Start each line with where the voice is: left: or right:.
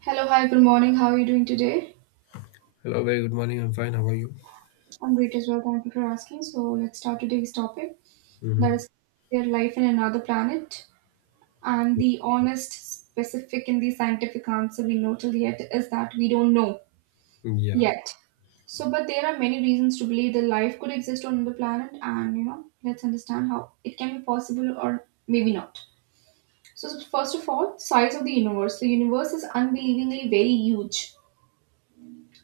right: Hello, hi, good morning. How are you doing today?
left: Hello, very good morning. I'm fine. How are you?
right: I'm great as well. Thank you for asking. So, let's start today's topic that
left: Mm-hmm.
right: is their life in another planet. And the honest, specific, and the scientific answer we know till yet is that we don't know
left: Yeah,
right: yet. So, but there are many reasons to believe that life could exist on another planet, and let's understand how it can be possible or maybe not. So, first of all, size of the universe. The universe is unbelievably very huge,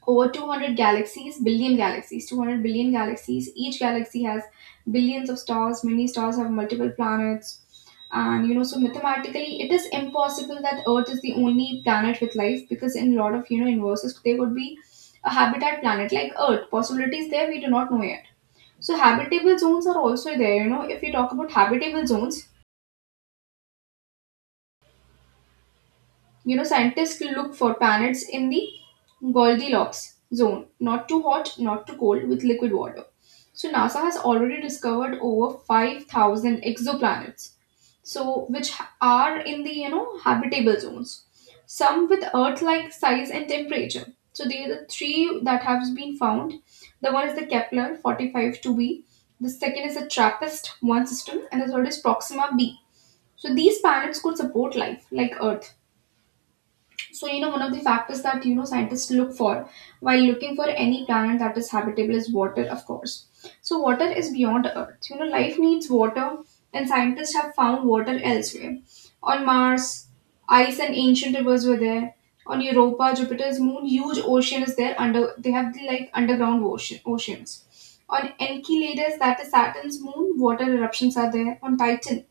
right: over 200 galaxies, billion galaxies, 200 billion galaxies. Each galaxy has billions of stars, many stars have multiple planets. And so mathematically, it is impossible that Earth is the only planet with life, because in a lot of universes, there would be a habitat planet like Earth. Possibilities there, we do not know yet. So habitable zones are also there. You know, if we talk about habitable zones, scientists look for planets in the Goldilocks zone, not too hot, not too cold, with liquid water. So NASA has already discovered over 5,000 exoplanets, so which are in the habitable zones, some with Earth-like size and temperature. So they are the three that have been found. The one is the Kepler 45-2b, the second is the TRAPPIST-1 system, and the third is Proxima b. So these planets could support life like Earth. So, one of the factors that, scientists look for while looking for any planet that is habitable is water, of course. So, water is beyond Earth. You know, life needs water, and scientists have found water elsewhere. On Mars, ice and ancient rivers were there. On Europa, Jupiter's moon, huge ocean is there. Under, they have the like underground oceans. On Enceladus, that is Saturn's moon, water eruptions are there. On Titan,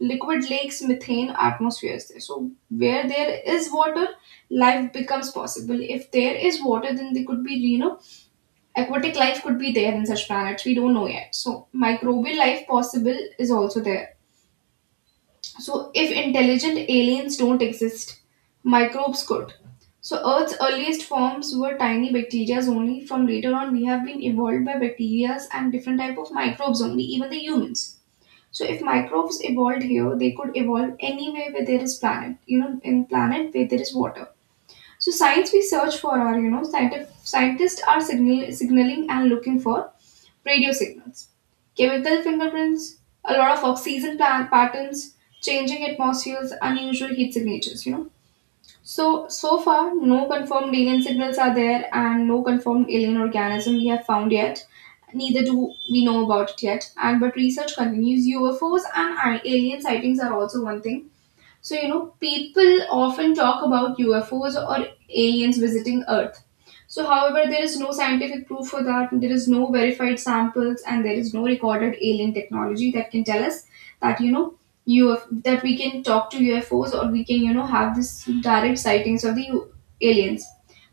right: liquid lakes, methane, atmospheres there. So where there is water, life becomes possible. If there is water, then there could be, aquatic life could be there in such planets. We don't know yet. So microbial life possible is also there. So if intelligent aliens don't exist, microbes could. So Earth's earliest forms were tiny bacteria only. From later on, we have been evolved by bacteria and different type of microbes only, even the humans. So if microbes evolved here, they could evolve anywhere where there is planet, in planet where there is water. So signs we search for are, scientific, scientists are signaling and looking for radio signals, chemical fingerprints, a lot of oxygen plant patterns, changing atmospheres, unusual heat signatures. So, so far, no confirmed alien signals are there and no confirmed alien organism we have found yet. Neither do we know about it yet. And but research continues. UFOs and alien sightings are also one thing, so, people often talk about UFOs or aliens visiting Earth. So, however, there is no scientific proof for that, there is no verified samples, and there is no recorded alien technology that can tell us that, that we can talk to UFOs or we can, have this direct sightings of the aliens.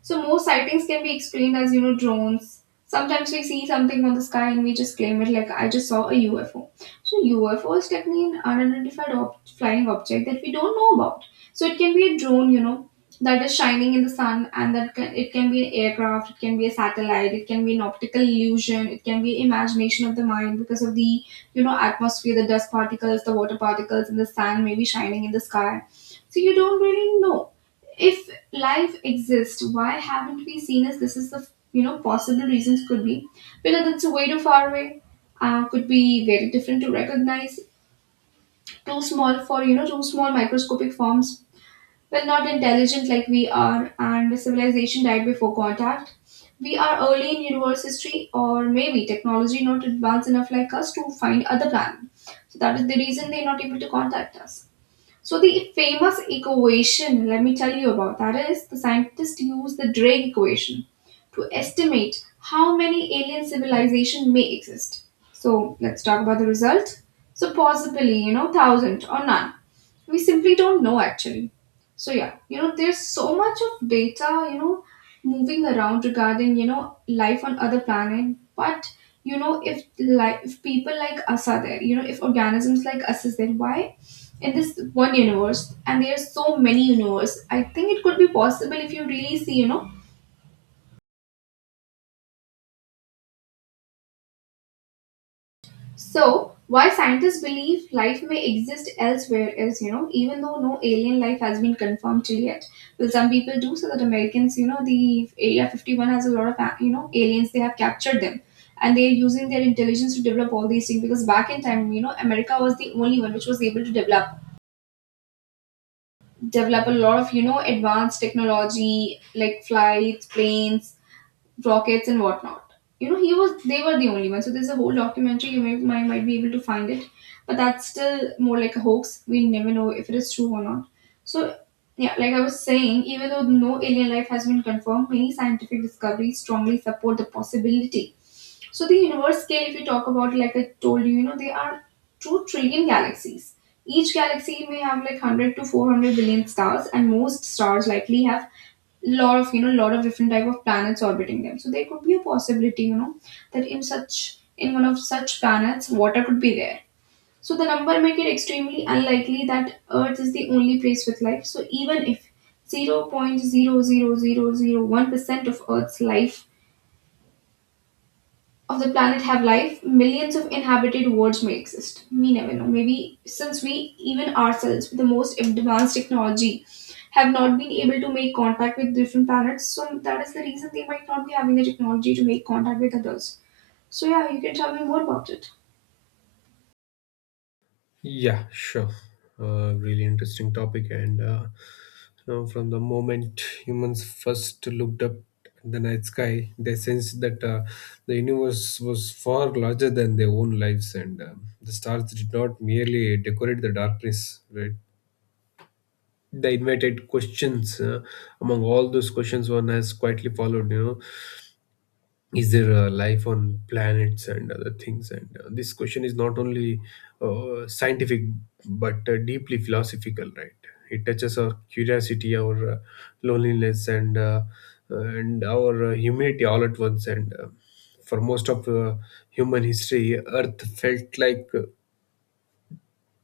right: So, most sightings can be explained as, drones. Sometimes we see something on the sky and we just claim it like, I just saw a UFO. So UFOs technically an unidentified flying object that we don't know about. So it can be a drone, that is shining in the sun, and it can be an aircraft, it can be a satellite, it can be an optical illusion, it can be imagination of the mind because of the atmosphere, the dust particles, the water particles, and the sand maybe shining in the sky. So you don't really know if life exists. Why haven't we seen? As this is the possible reasons could be because it's way too far away, could be very different to recognize. Too small for, too small microscopic forms. Well, not intelligent like we are, and civilization died before contact. We are early in universe history, or maybe technology not advanced enough like us to find other planets. So that is the reason they're not able to contact us. So the famous equation, let me tell you about that, is the scientists use the Drake equation to estimate how many alien civilization may exist. So let's talk about the result. So possibly, thousand or none, we simply don't know, actually. So yeah, there's so much of data moving around regarding life on other planet, but if people like us are there, if organisms like us is there, why in this one universe? And there's so many universe, I think it could be possible if you really see. So, why scientists believe life may exist elsewhere is, even though no alien life has been confirmed till yet. Well, some people do so that Americans, the Area 51 has a lot of, aliens, they have captured them. And they're using their intelligence to develop all these things because back in time, America was the only one which was able to develop a lot of, advanced technology like flights, planes, rockets and whatnot. You know, he was they were the only one. So there's a whole documentary you may, might be able to find it, but that's still more like a hoax. We never know if it is true or not. So yeah, like I was saying, even though no alien life has been confirmed, many scientific discoveries strongly support the possibility. So the universe scale, if you talk about, like I told you, there are 2 trillion galaxies. Each galaxy may have like 100 to 400 billion stars, and most stars likely have lot of different type of planets orbiting them. So there could be a possibility, that in one of such planets, water could be there. So the number make it extremely unlikely that Earth is the only place with life. So even if 0.00001% of Earth's life of the planet have life, millions of inhabited worlds may exist. We never know. Maybe since we, even ourselves, with the most advanced technology, have not been able to make contact with different planets, so that is the reason they might not be having the technology to make contact with others. So, yeah, you can tell me more about it.
left: yeah, sure. Really interesting topic. And from the moment humans first looked up at the night sky, they sensed that the universe was far larger than their own lives, and the stars did not merely decorate the darkness, right? They invited questions. Among all those questions, one has quietly followed. Is there life on planets and other things, and this question is not only scientific but deeply philosophical, right? It touches our curiosity, our loneliness, and our humanity all at once. And for most of human history, Earth felt like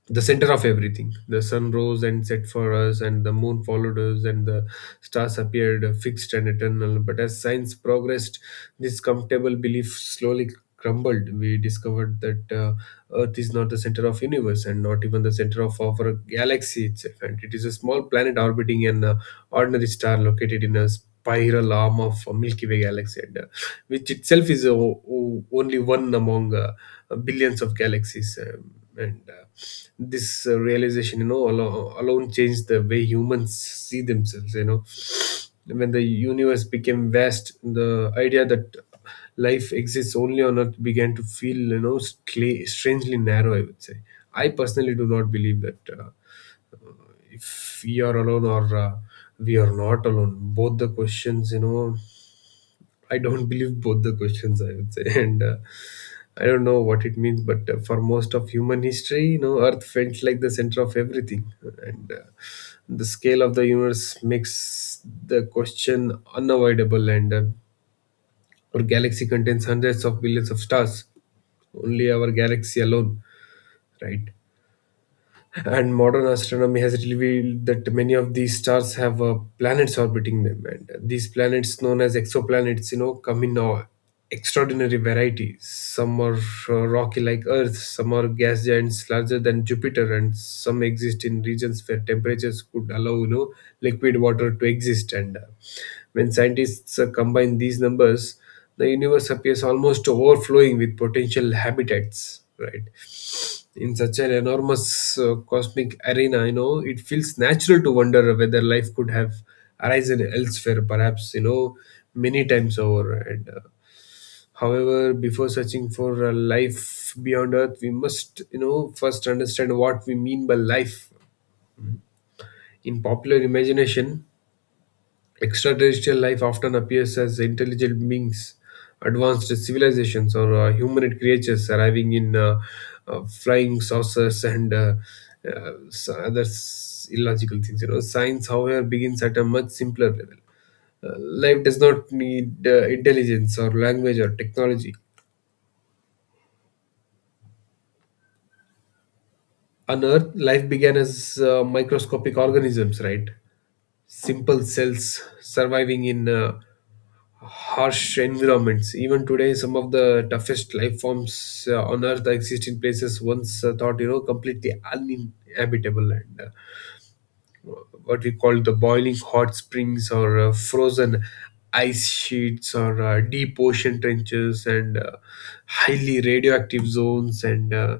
left: the center of everything. The sun rose and set for us, and the moon followed us, and the stars appeared fixed and eternal. But as science progressed, this comfortable belief slowly crumbled. We discovered that Earth is not the center of universe, and not even the center of our galaxy itself. And it is a small planet orbiting an ordinary star located in a spiral arm of a Milky Way galaxy, and, which itself is only one among billions of galaxies. And this realization alone changed the way humans see themselves. When the universe became vast, the idea that life exists only on Earth began to feel strangely narrow, I would say. I personally do not believe that if we are alone or we are not alone, both the questions, I don't believe both the questions, I would say. And I don't know what it means, but for most of human history, Earth felt like the center of everything. And the scale of the universe makes the question unavoidable. And our galaxy contains hundreds of billions of stars, only our galaxy alone, right? And modern astronomy has revealed that many of these stars have planets orbiting them, and these planets, known as exoplanets, come in extraordinary varieties. Some are rocky like Earth, some are gas giants larger than Jupiter, and some exist in regions where temperatures could allow, liquid water to exist. And when scientists combine these numbers, the universe appears almost overflowing with potential habitats, right? In such an enormous cosmic arena, it feels natural to wonder whether life could have arisen elsewhere, perhaps, many times over. And however, before searching for a life beyond Earth, we must, first understand what we mean by life. In popular imagination, extraterrestrial life often appears as intelligent beings, advanced civilizations, or humanoid creatures arriving in flying saucers and illogical things. Science, however, begins at a much simpler level. Life does not need intelligence or language or technology. On Earth, life began as microscopic organisms, right? Simple cells surviving in harsh environments. Even today, some of the toughest life forms on Earth exist in places once thought, completely uninhabitable. And what we call the boiling hot springs, or frozen ice sheets, or deep ocean trenches, and highly radioactive zones, and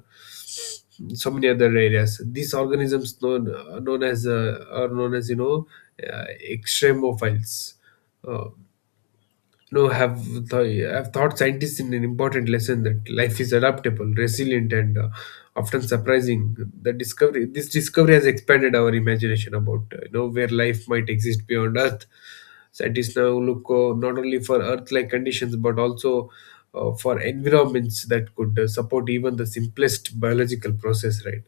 left: so many other areas. These organisms, known known as are known as uh, extremophiles. Uh, no, have th- I've taught scientists in an important lesson that life is adaptable, resilient, and often surprising. This discovery has expanded our imagination about where life might exist beyond Earth. Scientists now look not only for Earth-like conditions but also for environments that could support even the simplest biological process, right?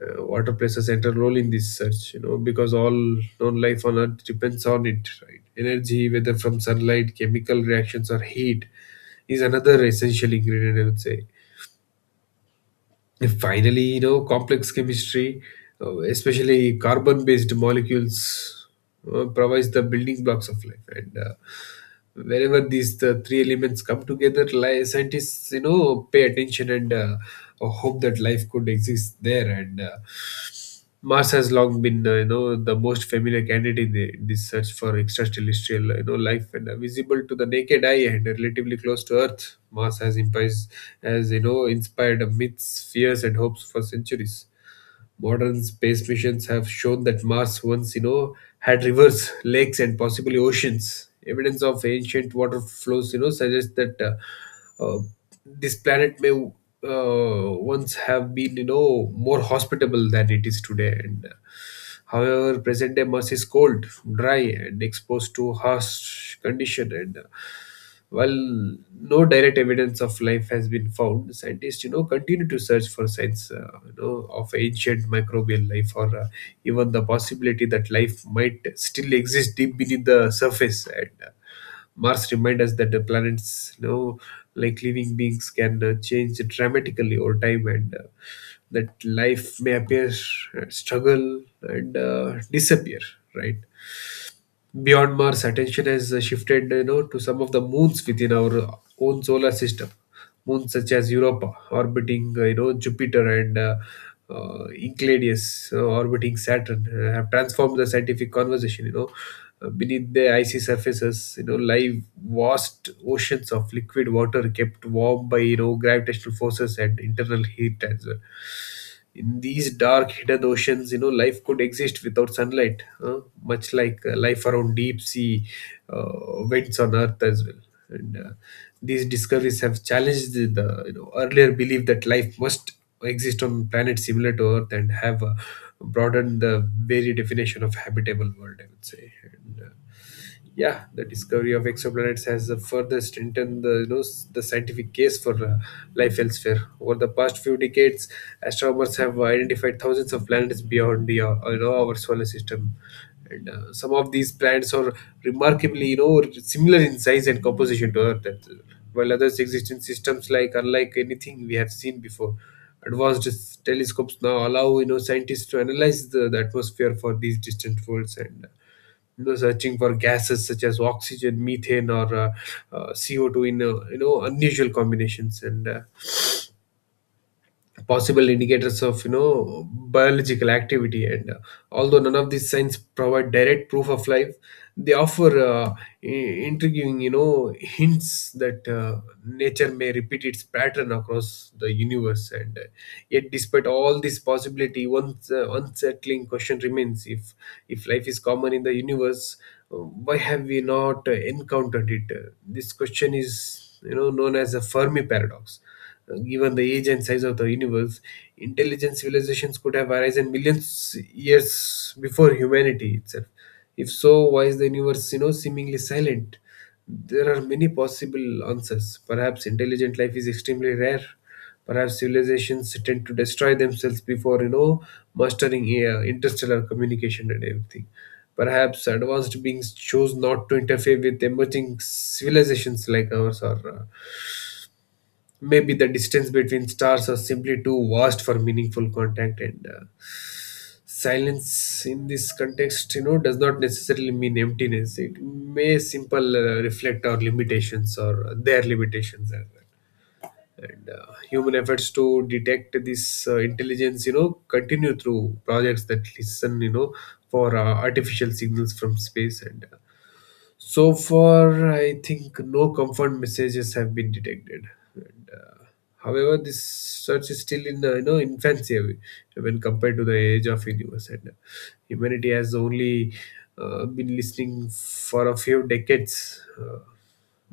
left: Water plays a central role in this search, because all known life on Earth depends on it, right? Energy, whether from sunlight, chemical reactions, or heat, is another essential ingredient, I would say. And finally, complex chemistry, especially carbon based molecules, provides the building blocks of life. And whenever these the three elements come together, scientists, pay attention and hope that life could exist there. And Mars has long been, the most familiar candidate in this search for extraterrestrial, life. And visible to the naked eye and relatively close to Earth, Mars has inspired myths, fears, and hopes for centuries. Modern space missions have shown that Mars once, had rivers, lakes, and possibly oceans. Evidence of ancient water flows, suggests that uh, uh, this planet may once have been, more hospitable than it is today. And however, present day Mars is cold, dry, and exposed to harsh condition. And while no direct evidence of life has been found, scientists, continue to search for signs, of ancient microbial life, or even the possibility that life might still exist deep beneath the surface. And Mars reminds us that the planets, like living beings, can change dramatically over time, and that life may appear, struggle, and disappear, right? Beyond Mars, attention has shifted, to some of the moons within our own solar system. Moons such as Europa orbiting Jupiter, and Enceladus orbiting Saturn, have transformed the scientific conversation. Beneath the icy surfaces, lie vast oceans of liquid water kept warm by gravitational forces and internal heat as well. In these dark hidden oceans, life could exist without sunlight, much like life around deep sea vents on Earth as well. And these discoveries have challenged the earlier belief that life must exist on planets similar to Earth, and have broadened the very definition of habitable world, I would say. And yeah, the discovery of exoplanets has further strengthened the you know s- the scientific case for life elsewhere. Over the past few decades, astronomers have identified thousands of planets beyond the our solar system. And some of these planets are remarkably, similar in size and composition to Earth, that, while others exist in systems like unlike anything we have seen before. Advanced telescopes now allow scientists to analyze the atmosphere for these distant worlds, and searching for gases such as oxygen, methane, or CO2 in unusual combinations. And possible indicators of biological activity. And although none of these signs provide direct proof of life, they offer intriguing hints that nature may repeat its pattern across the universe. And yet despite all this possibility, one unsettling question remains: if life is common in the universe, why have we not encountered it? This question is known as the Fermi paradox. Given the age and size of the universe, intelligent civilizations could have arisen millions years before humanity itself. If so, why is the universe, seemingly silent? There are many possible answers. Perhaps intelligent life is extremely rare. Perhaps civilizations tend to destroy themselves before, mastering interstellar communication and everything. Perhaps advanced beings chose not to interfere with emerging civilizations like ours, or maybe the distance between stars are simply too vast for meaningful contact. And silence in this context, does not necessarily mean emptiness. It may simple reflect our limitations or their limitations as well. And human efforts to detect this intelligence, continue through projects that listen, for artificial signals from space. And so far, I think no comfort messages have been detected. And, uh, However, this search is still in infancy when compared to the age of universe. And humanity has only been listening for a few decades.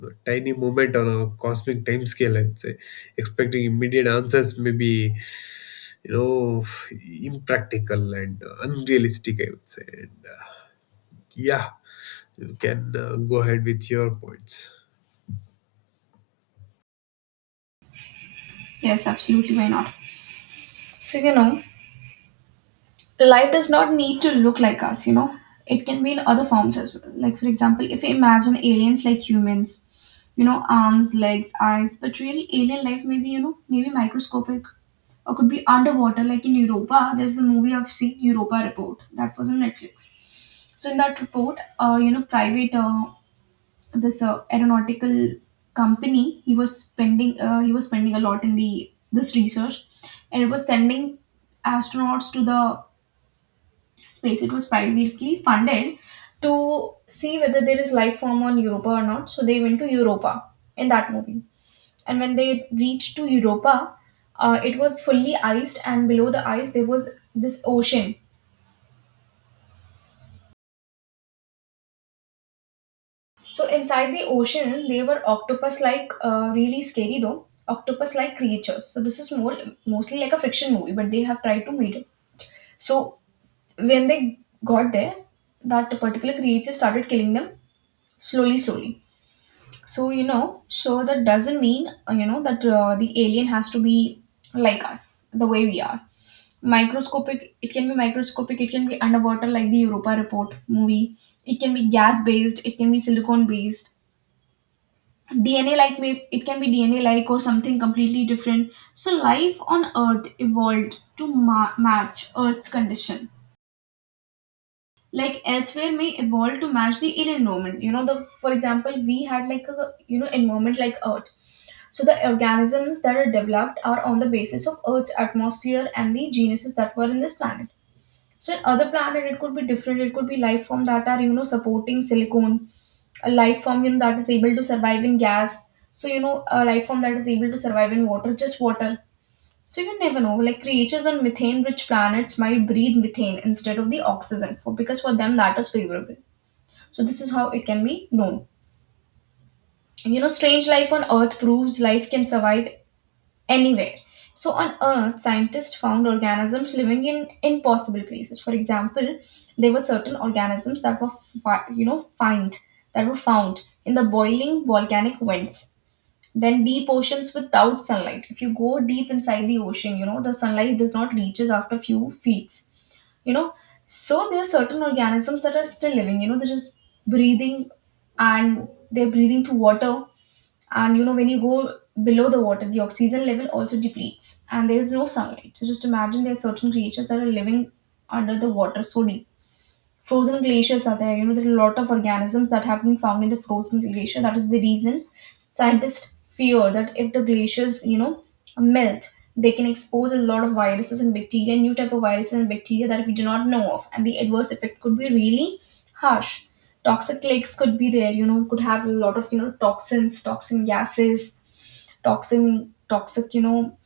left: A tiny moment on a cosmic time scale, I'd say. Expecting immediate answers may be, you know, impractical and unrealistic, I would say. And yeah, you can go ahead with your points.
right: Yes, absolutely. Why not? So, life does not need to look like us. It can be in other forms as well. Like, for example, if we imagine aliens like humans, arms, legs, eyes, but real alien life may be, maybe microscopic or could be underwater, like in Europa. There's the movie I've seen, Europa Report, that was on Netflix. So, in that report, private, this aeronautical company, he was spending a lot in the this research, and it was sending astronauts to the space. It was privately funded to see whether there is life form on Europa or not. So they went to Europa in that movie. And when they reached to Europa, it was fully iced, and below the ice there was this ocean. So inside the ocean, they were octopus-like, really scary though, octopus-like creatures. So this is more mostly like a fiction movie, but they have tried to meet it. So when they got there, that particular creature started killing them slowly, slowly. So, that doesn't mean, that the alien has to be like us, the way we are. Microscopic, it can be microscopic, it can be underwater, like the Europa Report movie. It can be gas based, it can be silicon based. DNA like, it can be DNA like or something completely different. So, life on Earth evolved to match Earth's condition. Like elsewhere may evolve to match the alien environment. You know, the for example, we had like a environment like Earth. So the organisms that are developed are on the basis of Earth's atmosphere and the genuses that were in this planet. So in other planet, it could be different. It could be life form that are supporting silicon, a life form that is able to survive in gas. So a life form that is able to survive in water, just water. So you never know. Like creatures on methane-rich planets might breathe methane instead of the oxygen, for them that is favorable. So this is how it can be known. Strange life on Earth proves life can survive anywhere. So on Earth, scientists found organisms living in impossible places. For example, there were certain organisms that were, fi- you know, find that were found in the boiling volcanic vents, then deep oceans without sunlight. If you go deep inside the ocean, you know the sunlight does not reaches after few feet. You know, so there are certain organisms that are still living. They're just breathing, and they're breathing through water, and when you go below the water, the oxygen level also depletes and there is no sunlight. So just imagine, there are certain creatures that are living under the water so deep. Frozen glaciers are there. There are a lot of organisms that have been found in the frozen glacier. That is the reason scientists fear that if the glaciers, melt, they can expose a lot of viruses and bacteria, new type of viruses and bacteria that we do not know of, and the adverse effect could be really harsh. Toxic lakes could be there, could have a lot of, toxins, toxin gases, toxin toxic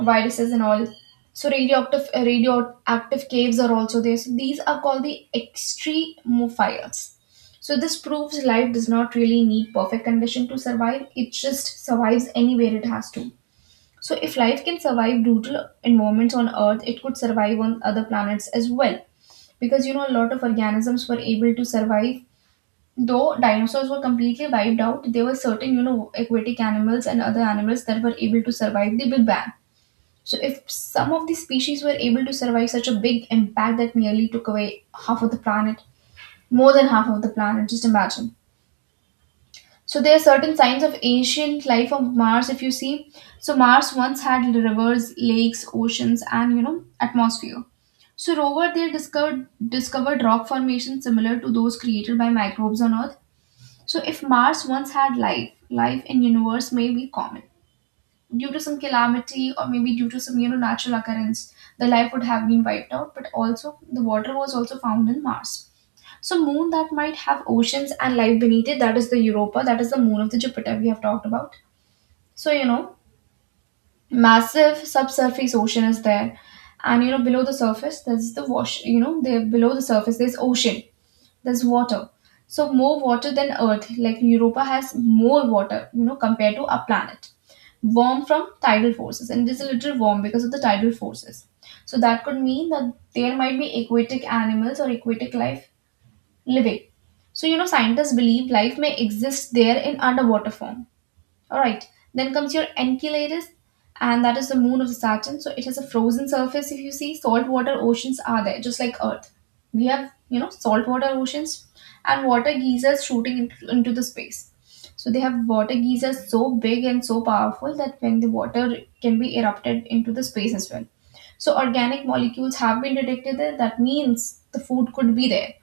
right: viruses and all. So radioactive radioactive caves are also there. So these are called the extremophiles. So this proves life does not really need perfect condition to survive, it just survives anywhere it has to. So if life can survive brutal environments on Earth, it could survive on other planets as well, because a lot of organisms were able to survive. Though dinosaurs were completely wiped out, there were certain, aquatic animals and other animals that were able to survive the Big Bang. So, if some of the species were able to survive such a big impact that nearly took away half of the planet, more than half of the planet, just imagine. So, there are certain signs of ancient life on Mars, if you see. So, Mars once had rivers, lakes, oceans, and, atmosphere. So, rover there discovered rock formations similar to those created by microbes on Earth. So if Mars once had life, life in universe may be common. Due to some calamity or maybe due to some natural occurrence, the life would have been wiped out, but also the water was also found in Mars. So moon that might have oceans and life beneath it, that is the Europa, that is the moon of the Jupiter we have talked about. So massive subsurface ocean is there. And below the surface there's there below the surface there's ocean, there's water. So more water than Earth, like Europa has more water, compared to our planet. Warm from tidal forces, and it is a little warm because of the tidal forces. So that could mean that there might be aquatic animals or aquatic life living. So scientists believe life may exist there in underwater form. All right. Then comes your Enceladus, and that is the moon of the Saturn. So it has a frozen surface. If you see, saltwater oceans are there, just like Earth. We have, saltwater oceans and water geysers shooting into the space. So they have water geysers so big and so powerful that when the water can be erupted into the space as well. So organic molecules have been detected there. That means the food could be there.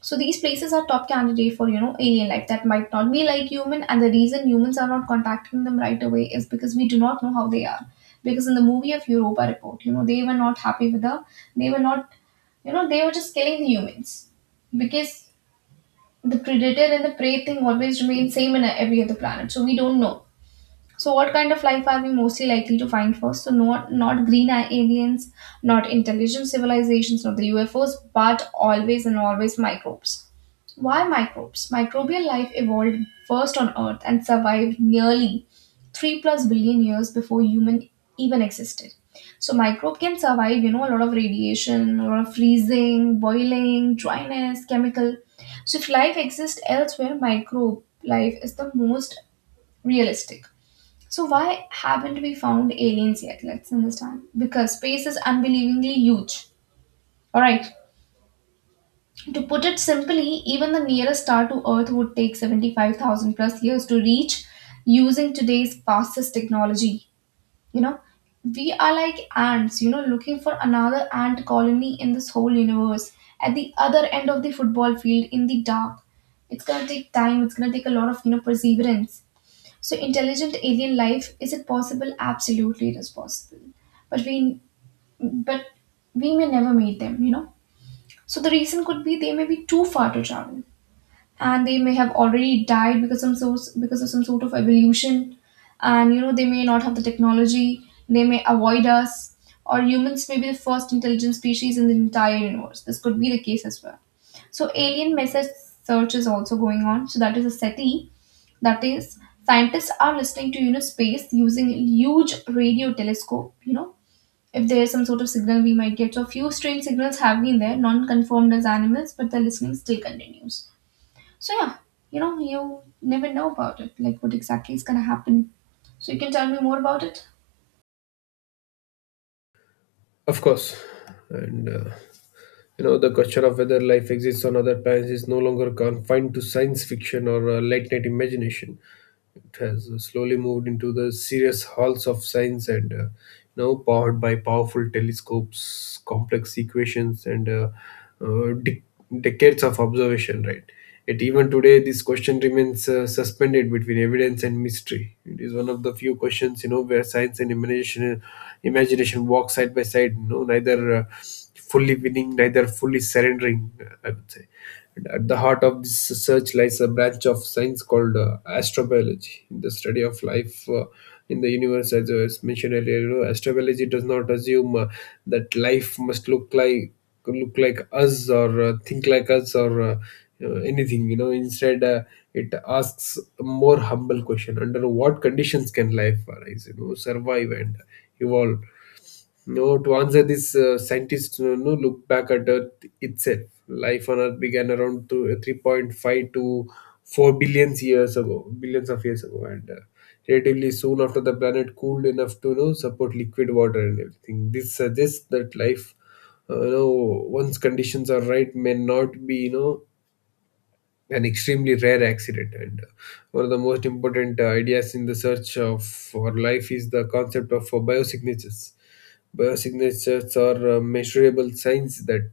right: So these places are top candidate for alien life that might not be like human, and the reason humans are not contacting them right away is because we do not know how they are. Because in the movie of Europa Report, they were not happy with the, they were not, they were just killing the humans, because the predator and the prey thing always remains same in every other planet. So we don't know. So, what kind of life are we mostly likely to find first? So, not green aliens, not intelligent civilizations, not the UFOs, but always and always microbes. Why microbes? Microbial life evolved first on Earth and survived nearly three plus billion years before human even existed. So, microbe can survive, a lot of radiation, a lot of freezing, boiling, dryness, chemical. So, if life exists elsewhere, microbe life is the most realistic. So, why haven't we found aliens yet? Let's understand. Because space is unbelievably huge. Alright. To put it simply, even the nearest star to Earth would take 75,000 plus years to reach using today's fastest technology. You know, we are like ants, looking for another ant colony in this whole universe at the other end of the football field in the dark. It's gonna take time, it's gonna take a lot of, perseverance. So, intelligent alien life, is it possible? Absolutely, it is possible. But we, but we may never meet them. You know. So the reason could be they may be too far to travel, and they may have already died because some sort of evolution, and they may not have the technology, they may avoid us, or humans may be the first intelligent species in the entire universe. This could be the case as well. So alien message search is also going on. So that is a SETI. That is, scientists are listening to space using a huge radio telescope. If there is some sort of signal we might get. So a few strange signals have been there, non confirmed as animals, but the listening still continues. So yeah, you never know about it, like what exactly is gonna happen. So you can tell me more about it?
left: Of course. And the question of whether life exists on other planets is no longer confined to science fiction or late night imagination. It has slowly moved into the serious halls of science, and now powered by powerful telescopes, complex equations, and uh, de- decades of observation, right? Yet even today, this question remains suspended between evidence and mystery. It is one of the few questions, you know, where science and imagination walk side by side. You know, neither fully winning, neither fully surrendering, I would say. And at the heart of this research lies a branch of science called astrobiology, the study of life in the universe. As I was mentioned earlier, you know, astrobiology does not assume that life must look like us or think like us or anything. You know, instead it asks a more humble question: under what conditions can life arise? You know, survive and evolve. Hmm. No, to answer this, scientists, you know, look back at Earth itself. Life on Earth began around to 3.5 to 4 billions years ago, billions of years ago, and relatively soon after the planet cooled enough to, you know, support liquid water and everything. This suggests that life, you know, once conditions are right, may not be, you know, an extremely rare accident. And one of the most important ideas in the search of for life is the concept of biosignatures. Are measurable signs that,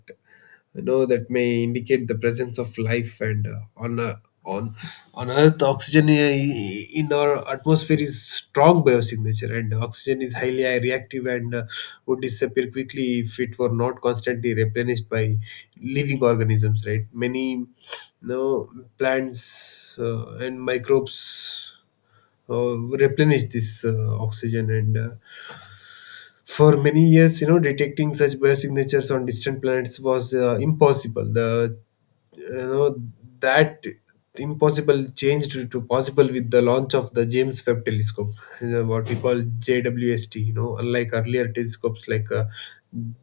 left: you know, that may indicate the presence of life. And on on earth, oxygen in our atmosphere is strong biosignature, and oxygen is highly reactive and would disappear quickly if it were not constantly replenished by living organisms, right? Many, you know, plants and microbes uh, replenish this oxygen. And for many years, you know, detecting such biosignatures on distant planets was impossible. The, you know, that impossible changed to possible with the launch of the James Webb Telescope, you know, what we call JWST. You know, unlike earlier telescopes like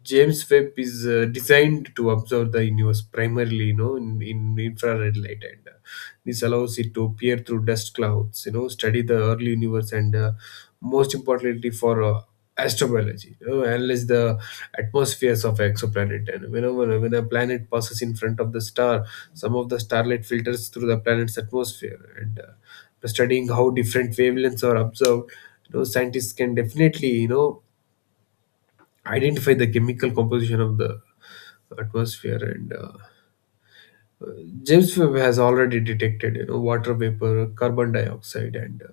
left: James Webb is designed to observe the universe primarily, you know, in infrared light, and this allows it to peer through dust clouds, you know, study the early universe, and most importantly for astrobiology, you know, analyze the atmospheres of exoplanet. And you know, when a planet passes in front of the star, some of the starlight filters through the planet's atmosphere, and by studying how different wavelengths are observed, you know, scientists can definitely, you know, identify the chemical composition of the atmosphere. And James Webb has already detected, you know, water vapor, carbon dioxide, and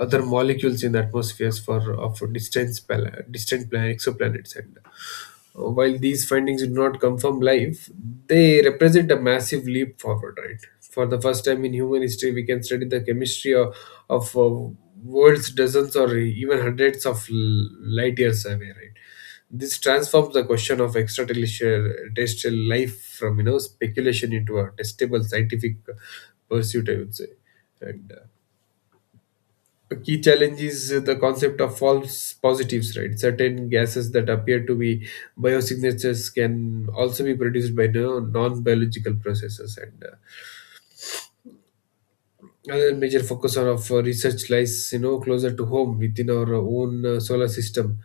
left: other molecules in the atmospheres for of distant pla- distant plan- exoplanets. And while these findings do not confirm life, they represent a massive leap forward, right? For the first time in human history, we can study the chemistry of worlds dozens or even hundreds of light years away, right? This transforms the question of extraterrestrial terrestrial life from, you know, speculation into a testable scientific pursuit, I would say. And a key challenge is the concept of false positives, right? Certain gases that appear to be biosignatures can also be produced by no, non-biological processes. And another major focus of research lies, you know, closer to home within our own solar system.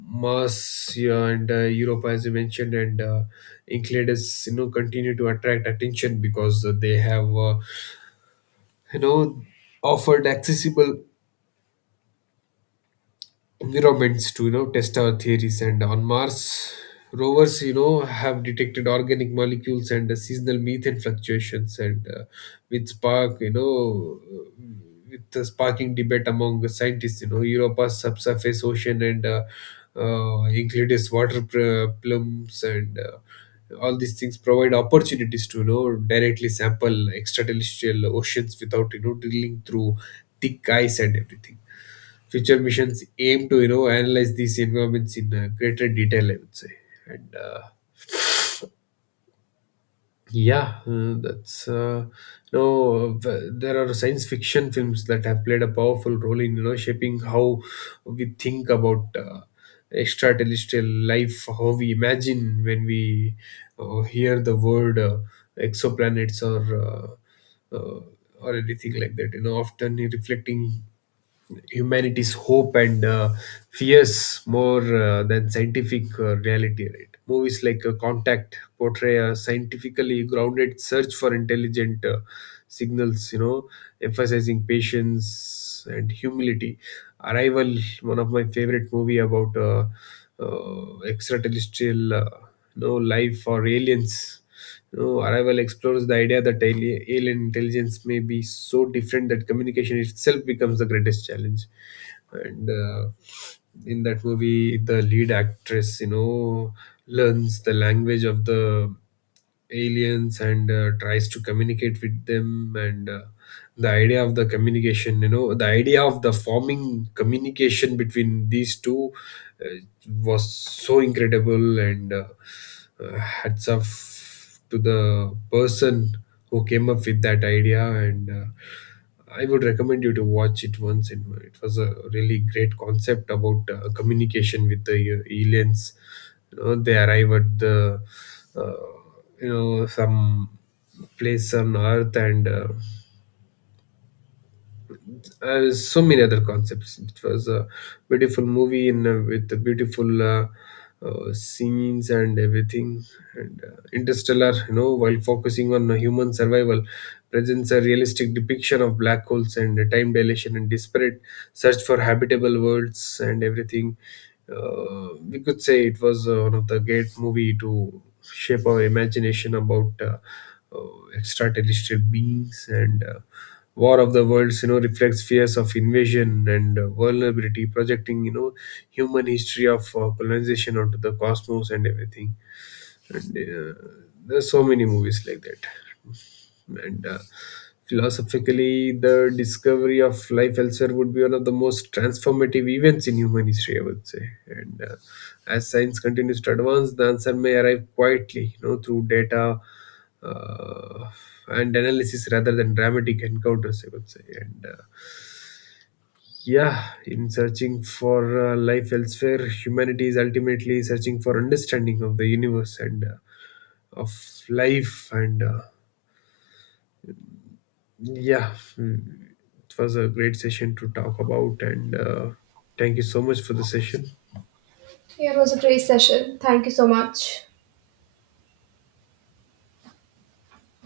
left: Mars, yeah, and Europe, as you mentioned, and Enceladus, you know, continue to attract attention because they have, you know, offered accessible environments to, you know, test our theories. And on Mars, rovers, you know, have detected organic molecules and seasonal methane fluctuations. And with spark you know with the sparking debate among the scientists, you know, Europa's subsurface ocean, and Euclid's plumes, and all these things provide opportunities to, you know, directly sample extraterrestrial oceans without, you know, drilling through thick ice and everything. Future missions aim to, you know, analyze these environments in greater detail, I would say. And yeah that's you know, there are science fiction films that have played a powerful role in, you know, shaping how we think about extraterrestrial life, how we imagine when we hear the word exoplanets uh, or anything like that, you know, often reflecting humanity's hope and fears more than scientific reality, right? Movies like Contact portray a scientifically grounded search for intelligent signals, you know, emphasizing patience and humility. Arrival, one of my favorite movie about extraterrestrial life or aliens, you know, Arrival explores the idea that alien intelligence may be so different that communication itself becomes the greatest challenge. And in that movie, the lead actress, you know, learns the language of the aliens and tries to communicate with them. And the idea of the communication, you know, the idea of the forming communication between these two uh, was so incredible. And hats off to the person who came up with that idea. And I would recommend you to watch it once. And it was a really great concept about communication with the aliens. You know, they arrive at the uh, some place on earth, and so many other concepts. It was a beautiful movie in with the beautiful scenes and everything. And Interstellar, you know, while focusing on human survival, presents a realistic depiction of black holes and the time dilation and disparate search for habitable worlds and everything. We could say it was one of the great movie to shape our imagination about uh, extraterrestrial beings. And War of the Worlds, you know, reflects fears of invasion and vulnerability, projecting, you know, human history of colonization onto the cosmos and everything. And there's so many movies like that. And philosophically, the discovery of life elsewhere would be one of the most transformative events in human history, I would say. And as science continues to advance, the answer may arrive quietly, you know, through data uh, and analysis rather than dramatic encounters, I would say. And yeah. In searching for life elsewhere, humanity is ultimately searching for understanding of the universe and of life. And yeah. Mm, it was a great session to talk about. And thank you so much for the session.
right: Yeah, it was a great session. Thank you so much.